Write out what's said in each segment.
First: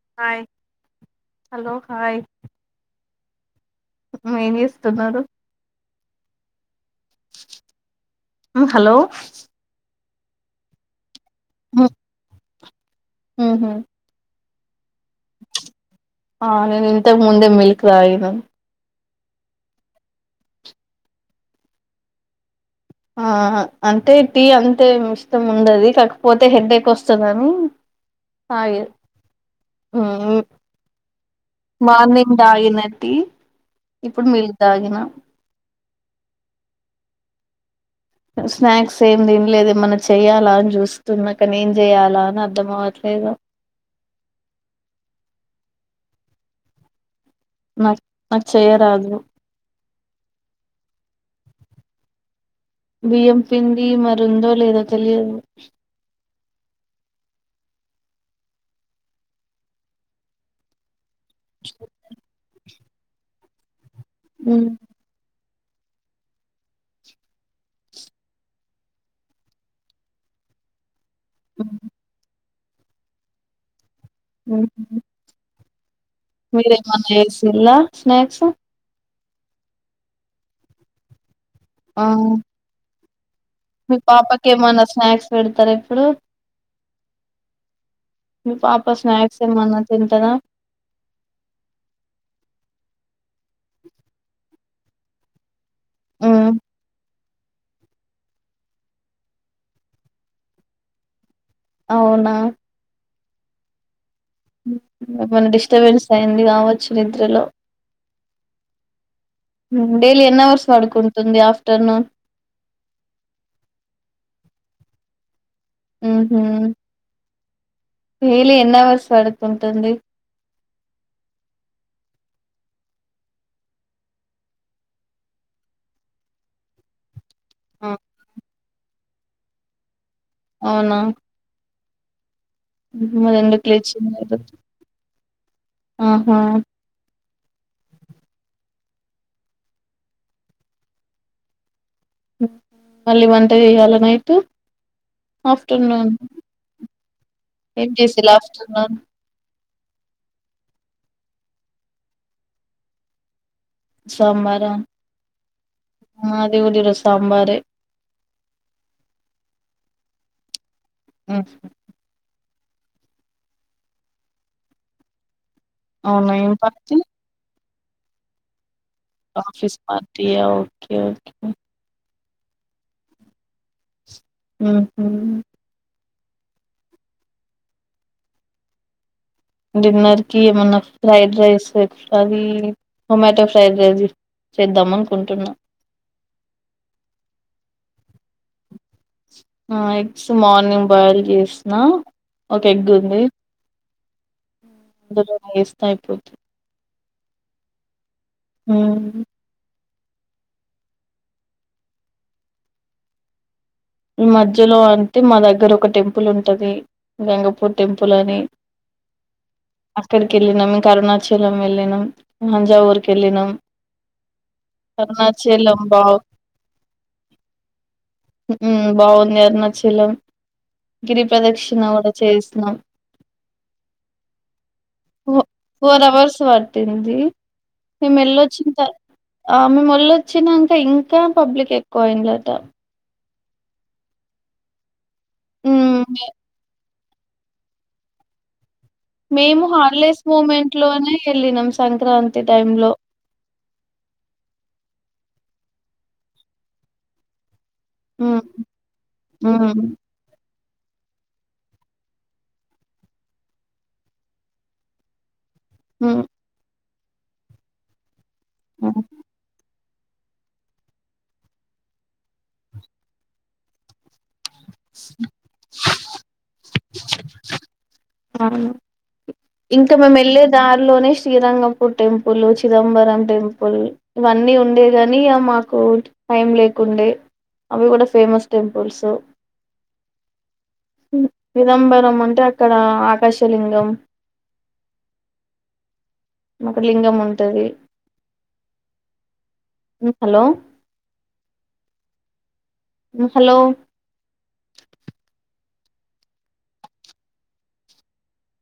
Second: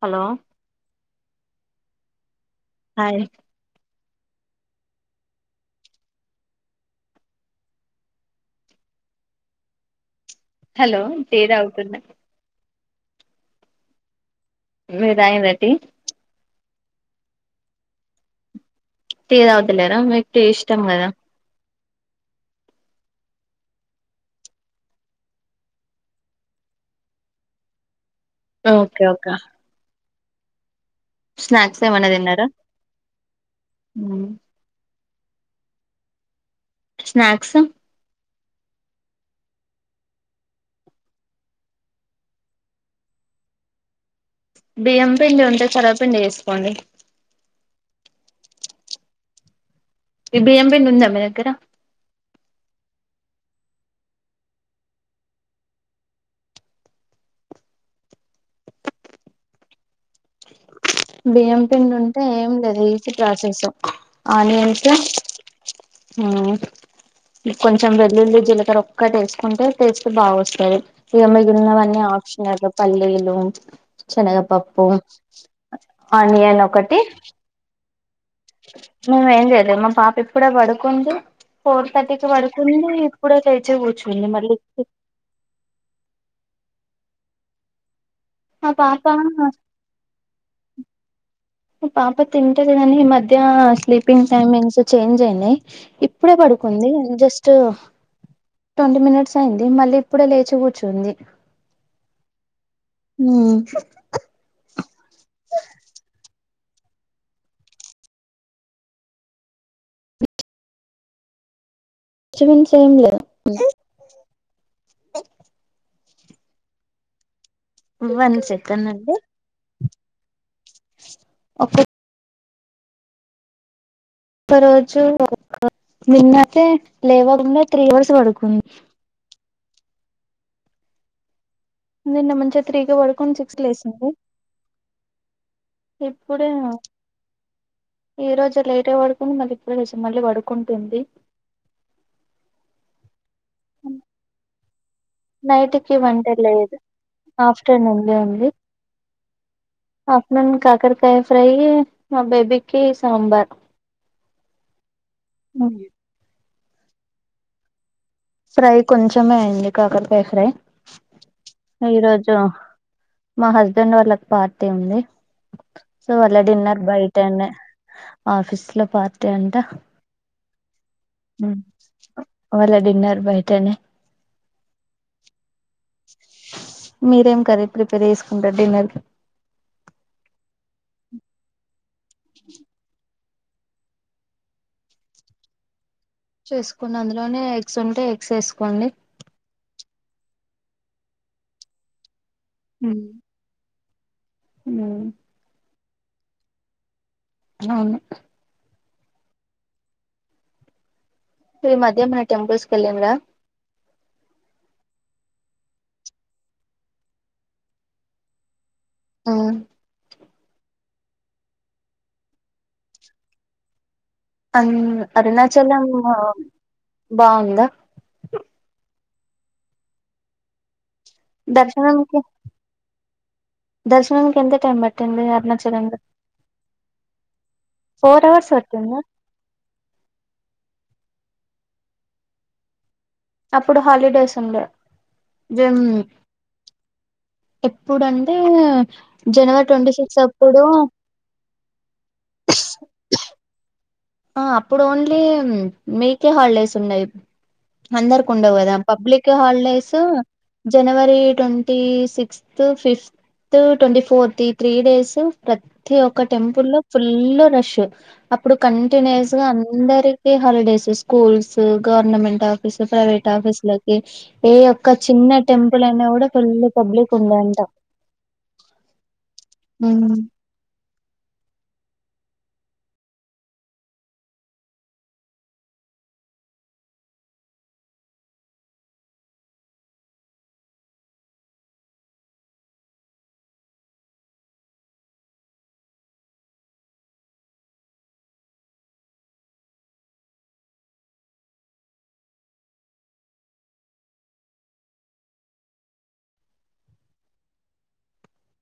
Hello hi hello hi ఆయ్ ఏం చేస్తున్నారు మ్మ్ హలో హలో టీ తాగుతున్న. మ్మ్ హ్మ్ మీరు త్రాగిండ్ర టీ ఆ నేను ఇంతకు ముందే మిల్క్ తాగిన టీ తాగుతలేరా మీకు టీ ఇష్టం కదా ఆ అంటే టీ అంతేం ఇష్టం ఉండదు, కాకపోతే హెడేక్ వస్తదని పాగిరా ఓకే ఓకే మ్మ్ స్నాక్స్ ఏమైనా మార్నింగ్ తిన్నారా తాగిన టీ, ఇప్పుడు మిల్క్ తాగిన స్నాక్స్ స్నాక్స్ ఏం తిన్లేదు ఏమన్నా చేయాలా అని చూస్తున్నా. కానీ ఏం చేయాలా అని అర్థం అవట్లేదు. బియ్యం పిండి ఉంటే సర్వ పిండి చేసుకోండి నక్ [unintelligible] చేయరాదు. ఈ బియ్యం పిండి ఉందా మీ దగ్గర బియ్యం పిండి మరి ఉందో లేదో తెలియదు. బియ్యం పిండి ఉంటే ఏందది ప్రాసెసు ఉమ్ ఆనియన్స్ మ్మ్ కొంచం వెల్లుల్లి, జీలకర్ర ఒక్కటేస్కుంటే టేస్ట్ బాగా వస్తది. ఇగ ఉమ్ మిగిలినవన్నీ ఆప్షనల్ పల్లీలు శనగ పప్పు [unintelligible] వేసిల్లా స్నాక్స్ మేము ఏం చేయలేదు. మా పాప ఇప్పుడే పడుకుంది. ఫోర్ ఆ థర్టీకు పడుకుంది. ఇప్పుడే లేచి మీ కూర్చుంది పాపకి మళ్ళీ ఏమన్న స్నాక్స్ పెడతారా ఇప్పుడూ మీ మా పాప స్నాక్స్ మా ఏమన్నా తింటదా పాప తింటది కాని ఈ మధ్య స్లీపింగ్ టైమింగ్స్ చేంజ్ అయినయి ఇప్పుడే ఉమ్ పడుకుంది జస్ట్ [unintelligible] ట్వంటీ మినిట్స్ అయింది మళ్ళీ ఇప్పుడే లేచి కూర్చుంది. అవునా మ్ ఏమన్నా డిస్టర్బెన్స్ అయింది కావచ్చు నిద్రలో డైలీ ఎన్ అవర్స్ పడుకుంటుంది ఆఫ్టర్నూన్ చు మించు ఏం లే మ్ హుమ్ వన్ డైలి ఎన్ని సెకండ్ అవర్స్ వర్క్ ఉంటుంది అపెక్ ఒక రోజూ [unintelligible] నిన్నైతే లేవ నిన్న త్రీ ఆ, అవర్స్ పడుకుంది అవునా నిన్న మంచ్ మ్ హు అదెందుకు లేచింది [inaudible] ఆహా ఇప్పుడే! ఈ రోజు లేట్గ పడుకుని, మళ్ళీ ఇప్పుడేలేసి, మళ్ళీ పడుకుంటుంది. ఉ మల్లీ వంటజేయల్నా నైటు నైట్ కీ వంట లేదు ఏం ఆఫ్టర్నూన్ దే చేసిల్లు ఉంది ఆఫ్టర్నూన్ ఆఫ్టర్నూన్ కాకరకాయ ఫ్రైయీ, మా బేబికీ సాంబార్. సాంబారా మరియు [unintelligible] సాంబారే ఫ్రై కొంచమే అయ్యింది. కాకరకాయ ఫ్రై మ్మ్. ఈ రోజు ఆ మా హస్బెండ్ వాళ్ళకి పార్టీ ఉంది సో, అవునా వాళ్ళ ఏం డిన్నర్ పచ్చడి బయటన్నె ఆఫిస్ లొ ఆఫీస్ పార్టియో ఎవర్కి వాళ్ళ డిన్నర్ బయటనె మ్ హూ మీరేం కర్రీ ప్రిపేర్ చేసుకుంటరు డిన్నర్ కి డిన్నర్ కి ఏమన్నా fried rice [unintelligible] curry tomato fried rice చేద్దామనుకుంటున్నా. చేసుకొండి, అందులోనే ఎగ్స్ ఉంటే, ఎగ్స్ ఏసుకోండి. ఆ ఎగ్స్ మార్నింగ్ బాయిల్ చేసినా. ఒక ఎగ్ ఉంది. ఉ భుజం వేసి తాయిపోత్తు. అవును. ఊ ఈ మధ్య ఏమైనాటెంపుల్స్ కి వెళ్ళిరా ఈ మధ్యలో అంటె, మా దగ్గర ఒక టెంపుల్ ఉంటది, గంగపూర్ టెంపుల్ అని. ఉమ్ అక్కడికి ఏళ్ళినాము.. కరుణాచలం వెళ్ళినాం. ముంజావూరుకి ఏళ్ళినాం. అన్ అరుణాచలం బాగు బాగుందా. బావుంది అరుణాచలం. గిరి ప్రదక్షిణ కూడా దర్శనంకి చేసినాం దర్శనంకి ఎంత టైం పట్టింది అరుణాచలంలో ఫోర్ అవర్స్ పట్టింది. మేము ఫోర్ అవర్స్ వెళ్లొచ్చిన పట్టిందా తరువా మేము వెళ్లొచ్చినాక ఇంకా. ఇంకా పబ్లిక్ ఎక్కువ అయిందటా. అప్పుడు హాలిడేస్ ఉండే. జనంము మ్ ఇప్పుడు అంటే మేము హాలిడేస్ మూమెంట్ లోనే వెళ్ళినము సంక్రాంతి టైం లో. ఆ అప్పుడు ఓన్లీ మీకే హాలిడేస్ ఉన్నాయి. మ్ అందరకుండవు కదా పబ్లిక్ మ్ హాలిడేస్. జనవరి twenty sixth, fifth, twenty fourth, ఈ త్రీ డేస్. ప్రతి మ్ ఒక్క టెంపుల్ లో. ఫుల్ రష్ అప్పుడు. కంటిన్యూస్ గా అందరు. Holidays schools, government office, private office ల కి ఏ యొక్క చిన్న టెంపుల్ అయినా అయినా కూడా ఫుల్ పబ్లిక్ ఉందంటా. అవును, ఇంకా మేము ఉమ్. వెళ్ళేదారిలోనే శ్రీరంగపూర్ టెంపుల్, చిదంబరం టెంపుల్, ఇవన్నీ ఉండే గాని మాకు టైం లేకుండే, అవి కూడా ఫేమస్ టెంపుల్స్, చిదంబరం అంటే అక్కడ. ఆకాశలింగం, ఒక లింగం ఉంటుంది. హలో. హలో.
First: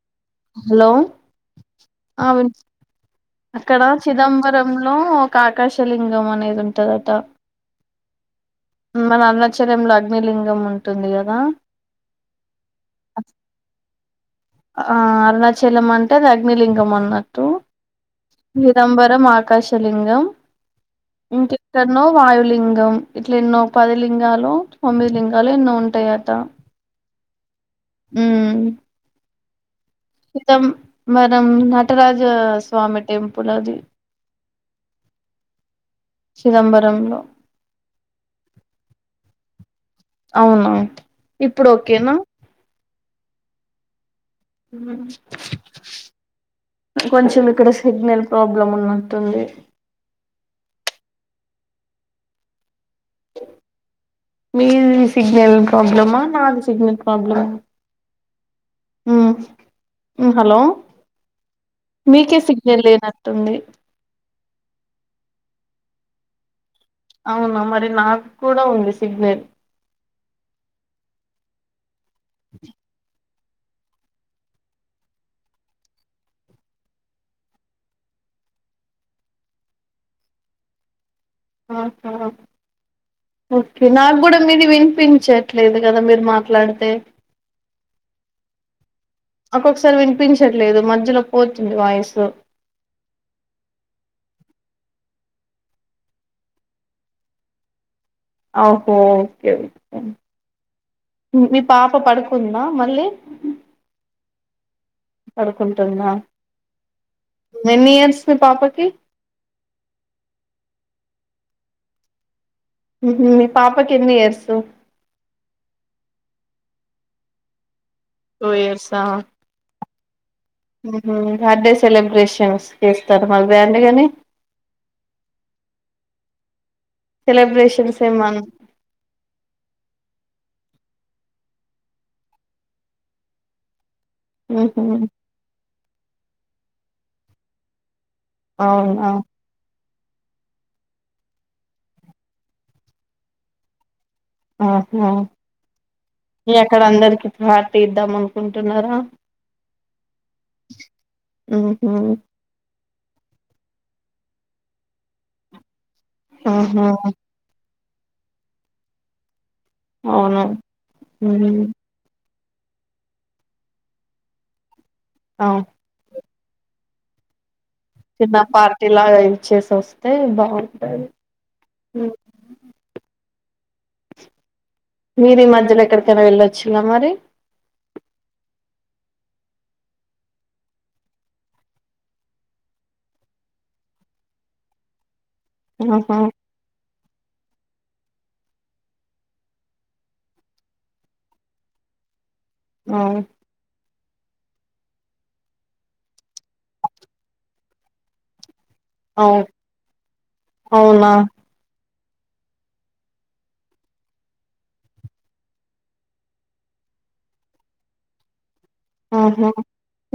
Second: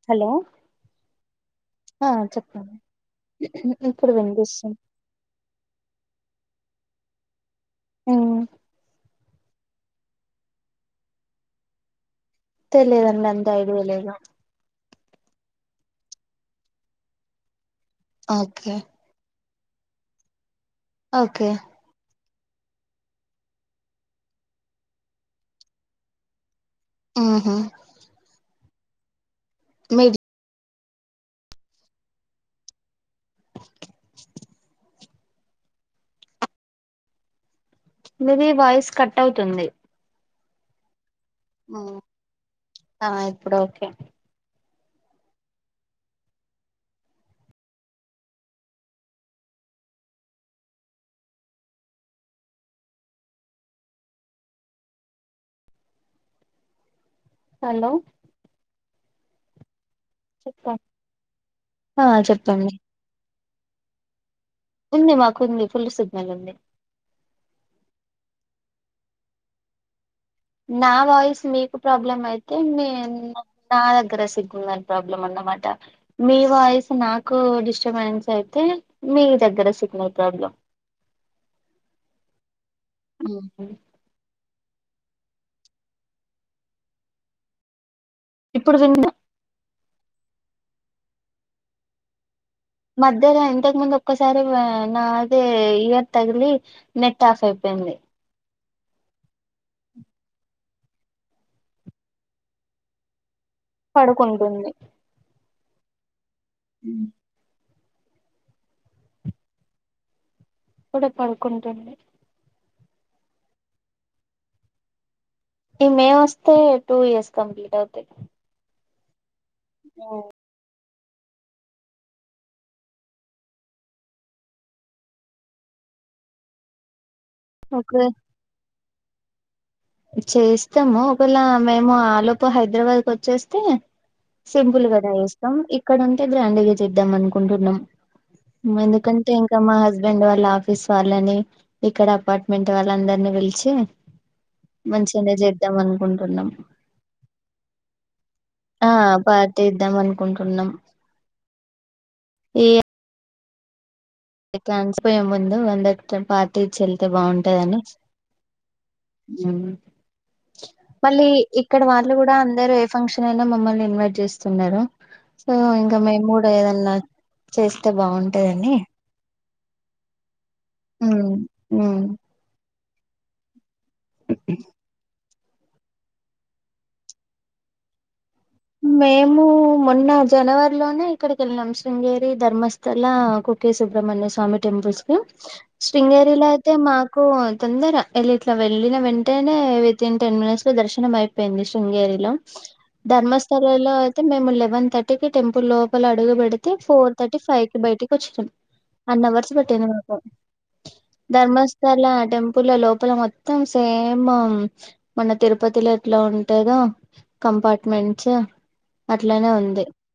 హలో హలో, ఆ వినిపి చెప్పండి అక్కడ ఇప్పుడు వినిపిస్తుంది చిదంబరంలో ఒక ఆకాశలింగం అనేది. ఉ ఉంటదట ఊ మన అరుణాచలంలో అగ్నిలింగం ఉంటుంది. కదా తెలియదండి. అంత ఐడియాలేదు. ఆ అరుణాచలం అంటే అగ్నిలింగం అన్నట్టు.. ఓకే చిదంబరం ఆకాశ. లింగం ఓకే ఇంకాక్కనో వాయులింగం ఇట్లా ఎన్నో పది లింగాలు తొమ్మిది లింగాలు ఎన్నో ఉంటాయట ఆహా హ మీరు ఇతం మనం నటరాజ స్వామి టెంపుల్ అది చిదంబరంలో ఇది వాయిస్ కట్ అవుతుంది అవునవు ఇప్పుడు ఓకేనా ఆ ఇప్పుడు ఓకే కొంచెం ఇక్కడ సిగ్నల్ ప్రాబ్లం ఉన్నట్ంది మీది స్నల్ ప్రబ్లమా నాది సనల్ ప్రాబ్లమ్ హలో ఆ హలో చెప్పండి ఆ మీకె చెప్పండి సిగ్నెల్న తొమ్మిది ఉంది మాకుంది ఫుల్ సిగ్నల్ ఉంది అవునా మరి నాకు కూడా ఉంది సిగ్నల్ నా వాయిస్ మీకు ప్రాబ్లమ్ అయితే మీేన్ నా దగ్గర సిగ్నల్ ప్రాబ్లం అన్నమాట మీ వాయిస్ నాకు డిస్టర్బెన్స్ అయితే మీ దగ్గర సిగ్నల్ ప్రాబ్లం హ ఓకే నాకు కూడా మీది వినిపించట్లేదు కదా మీరు మాట్లాడితే ఇప్పుడు తన్న మాకు ఒకసారి వినిపించట్లేదు మధ్యలో పోతుంది వాయిసు మధ్యహ్న ఇంతకు ముందు ఒక్కసారి నాదే ఇయర్ తగిలి నెట్ ఆఫ్ అయిపోయింది అహో ఓకేఓకే మీ పాప పడుకుందా మళ్ళీ పడుకుంటుంది పడుకుంటుంద హ మెనీ ఇయర్స్ మీ పాపకి ఇప్పుడే పడుకుంటుంది మీ పాప కిన్ని ఇయర్స్ ఈ మే వస్తే టూ ఇయర్స్ కంప్లీట్ అవుతాయి ట్వి యేర్సా ఓ బర్త్డే సెలబ్రేషన్స్కి ఇస్తారు మళద అండి కాని సెలబ్రేషన్స్ ఓకే ఏమన్నా చేస్తాము ఒకవేళ మేము ఆలోపు హైదరాబాద్కి వచ్చేస్తే ఉహు సింపుులు కద చేస్తాం ఇక్కడ ఉంటే గ్రాండ్గా చేద్దాం అనుకుంటున్నాం అవునా ఎందుకంటే ఇంకా మా హస్బ డ్ వాళ్ళ ఆఫీస్ వాళ్ళని ఇక్కడ అపార్ట్మెంట్ వాళ్ళ అందరినీ పిలిచి ఆహా మంచిగానే చేద్దాం అనుకుంటున్నాం ఏక్కడ అందరికి పార్టీ ఇద్దాం ఆ అనుకుంటున్నారా పార్టీ ఇద్దాం మ్మ్ హ్మ్ ఇయ్య కాన్సపోయే ముందు అందరిక టమ్ పార్టీ ఇచ్చి ఆహా ఏళ్తే బావుంటదని అవును మళ్ళీ ఉమ్ ఇక్కడ వాళ్ళు కూడ అంత అందరు ఏ ఫంక్షన్ అయినా మమ్మల్ని ఇన్వైట్ చేస్తున్నరు సో ఇంక మేమ్ కూడ లేదన్న చిన్నా పార్టీలాగా చెస్ ఇచ్చేసి వస్తే బావుంటద్ హ్మ మ్మ్ మీరు ఈ మధ్యలో ఎక్కడికైనా వెలొచీనా మరి మేము మొన్న జనవరిలోనే ఇక్కడికి వెళ్ళినామ్ శృంగేరి ధర్మస్థల కుక్కే సుబ్రహ్మణ్య స్వామి టెంపుల్స్ ఆహా శృంగేరిలో అయితే మాక్ కు తొందర ఎల్లి ఇట్లా వెళ్ళిన వెంటేనే వితిన్ టెన్ మినిట్స్ లో దర్శనం అయిపోయింది శృంగేరిలో ఆ లో అయితే మేము లెవెన్ థర్టీి కి టెంపుల్ లోపల అడుగు పెడితే ఫోర్ థర్టీ ఫైవ్ కి బయటికి వచ్చినాం అవు అన్వర్స్ పట్టింది మాకు అవునా ధర్మస్థ సర్లే ఆ టెంపుల్ లోపల మొత్తం సేమ్ మన తిరుపతిలో ఎట్లా ఉంటదో కంపార్ట్మెంట్ చ ఆహ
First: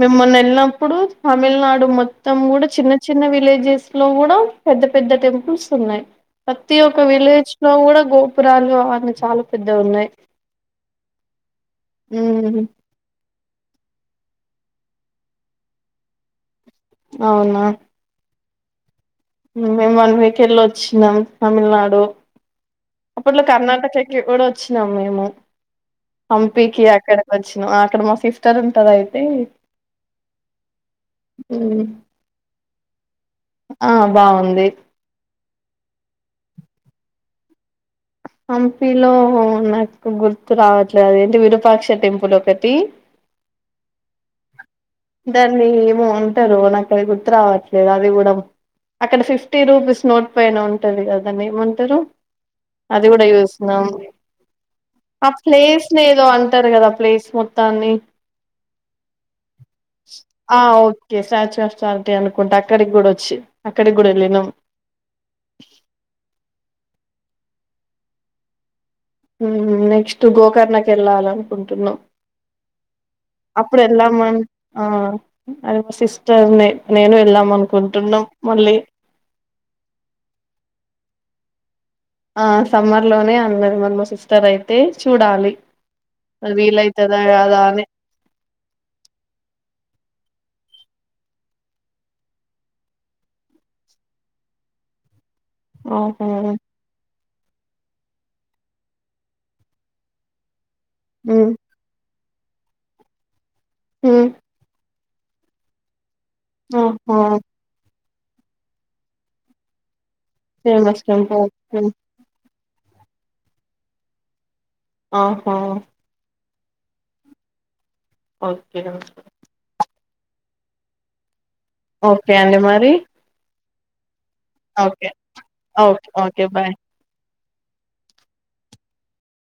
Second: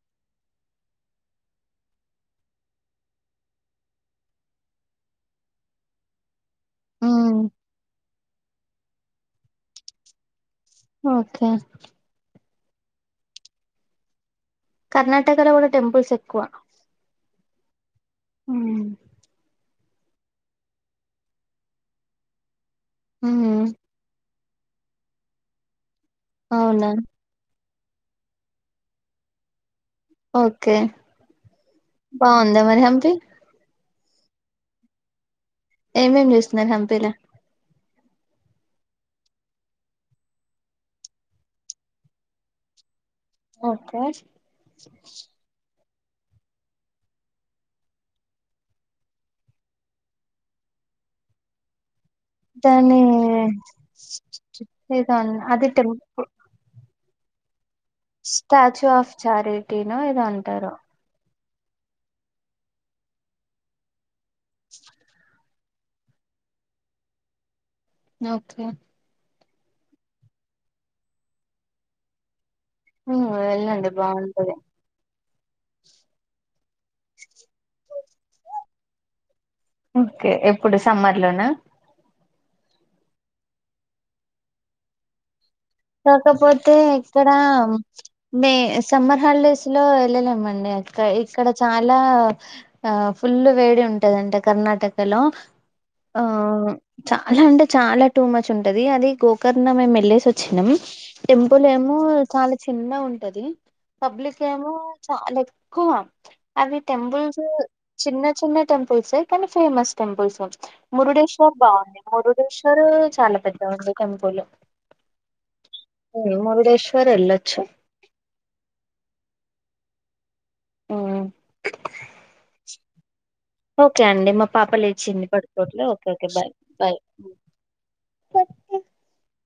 మిమ్మల్ని వెళ్ళినప్పుడు తమిళనాడు మొ తమ్ కూడా చిన్న చిన్న విలేజెస్ లో కూడా పెద్ద పెద్ద టెంపుల్స్ ఉన్నాయ్ ప్రతి ఒక్క ఉమ్ విలేజ్ లో కూడ గోప్ గోపురాలు అన్నవి చాలా పెద్ద ఉన్నాయ్ ఒకే కర్ణాటకలో గుడా టెంపుల్స్ ఎక్కువ అవున హ్మ మేము వన్ వీక్ ఏళ్లి వచ్చినమ్ తమిళనాడు అప్పట్లో ఉమ్ కర్ణాటక చేక్కి ఎవడో వచ్చినాం మేమూ హంపికీ అవునా అక్కడ కి వచ్చి అక్కడ మా సిస్టర్ ఉంటరు అయితే ఓకే ఉమ్, బావుందా మరి హంపీ ఆ బాగుంది ఏమేం చూసినరు హంపిలా హంపీలో నాకు గుర్తు రావట్లేదు అదేంటి విరూపాక్ష టెంపుల్ ఒకటి ఓకే దాన్ని ఉంటరు నా అది గుర్తు రావట్లేదు అది కూడం అక్కడ ఫిఫ్టీ రూపీస్ నోట్ పైన ఉంటది కదా దానేమంటరు దాని అది కూడా చూసినం ఏదో ఆ అన్ అది ప్లేస్ ఏదో టెంపుల్ అంటారు కదా ప్లేస్ స్వాప్ స్టాచ్యూ ఆఫ్ చారి టినో ఏదో ఆ అంటరు ఓకే స్టాచ్యూ ఆఫ్ ఛారిటీ అనుకుంట అక్కడికి కూడా వచ్చి అక్కడికి కూడా ఎల్లి నం న ఒకే ఉ నెక్స్ట్ గోకర్ణ కేళ్లాలనుకుంటున్నాం ఉమ్ అప్పుడు వెళ్ళండి వెళ్దామను బాగుంటది ఆ అది మా సిస్టర్ నే నేను వెళ్దాం అనుకుంటున్నాం మళ్ళీ ఓకే ఎప్పుడు సమ్మర్ లోనా ఆ సమ్మర్ లోనే అన్నది మరి మా సిస్టర్ అయితే చూడాలి కాకపోతే వీలైతదా ఇక్కడ కాదా అని మే సమ్మర్ హాలిడేస్ తులో వెళ్ళలేమండి అక్క ఇక్కడ చాలా ఆ ఫుల్ వేడి ఉంటదాంట కర్ణాటకలో ఆ ఆహా చ అలా అంటే చాలా టూ మచ్ ఉంటది అది గోకర్ణ మేము యేలేసి వ చ్చినం ఉమ్ టెంపుల్ ఏమో చాలా చిన్న ఉంటది ఉమ్ పబ్లిక్ ఏమో చాలా ఎక్కువ అవి ఆహా టెంపుల్స్ చిన్న చిన్న టెంపుల్సే కానీ famous temples famous temple Murudeshwar ఉమ్, బాగుంది మురుడేశ్వ టరు చాలా పెద్ద ఉంది టెంపుల్ ఆహా మురుడేశ్వర ఎల్లచ్చ ఓకే ఆ ఓకే అండి మరి ఓకే అండి మా పాప ఓకే లేచింది పడుకోవట్లేదు ఓకే ఓకే బాయ్ బాయ్ ప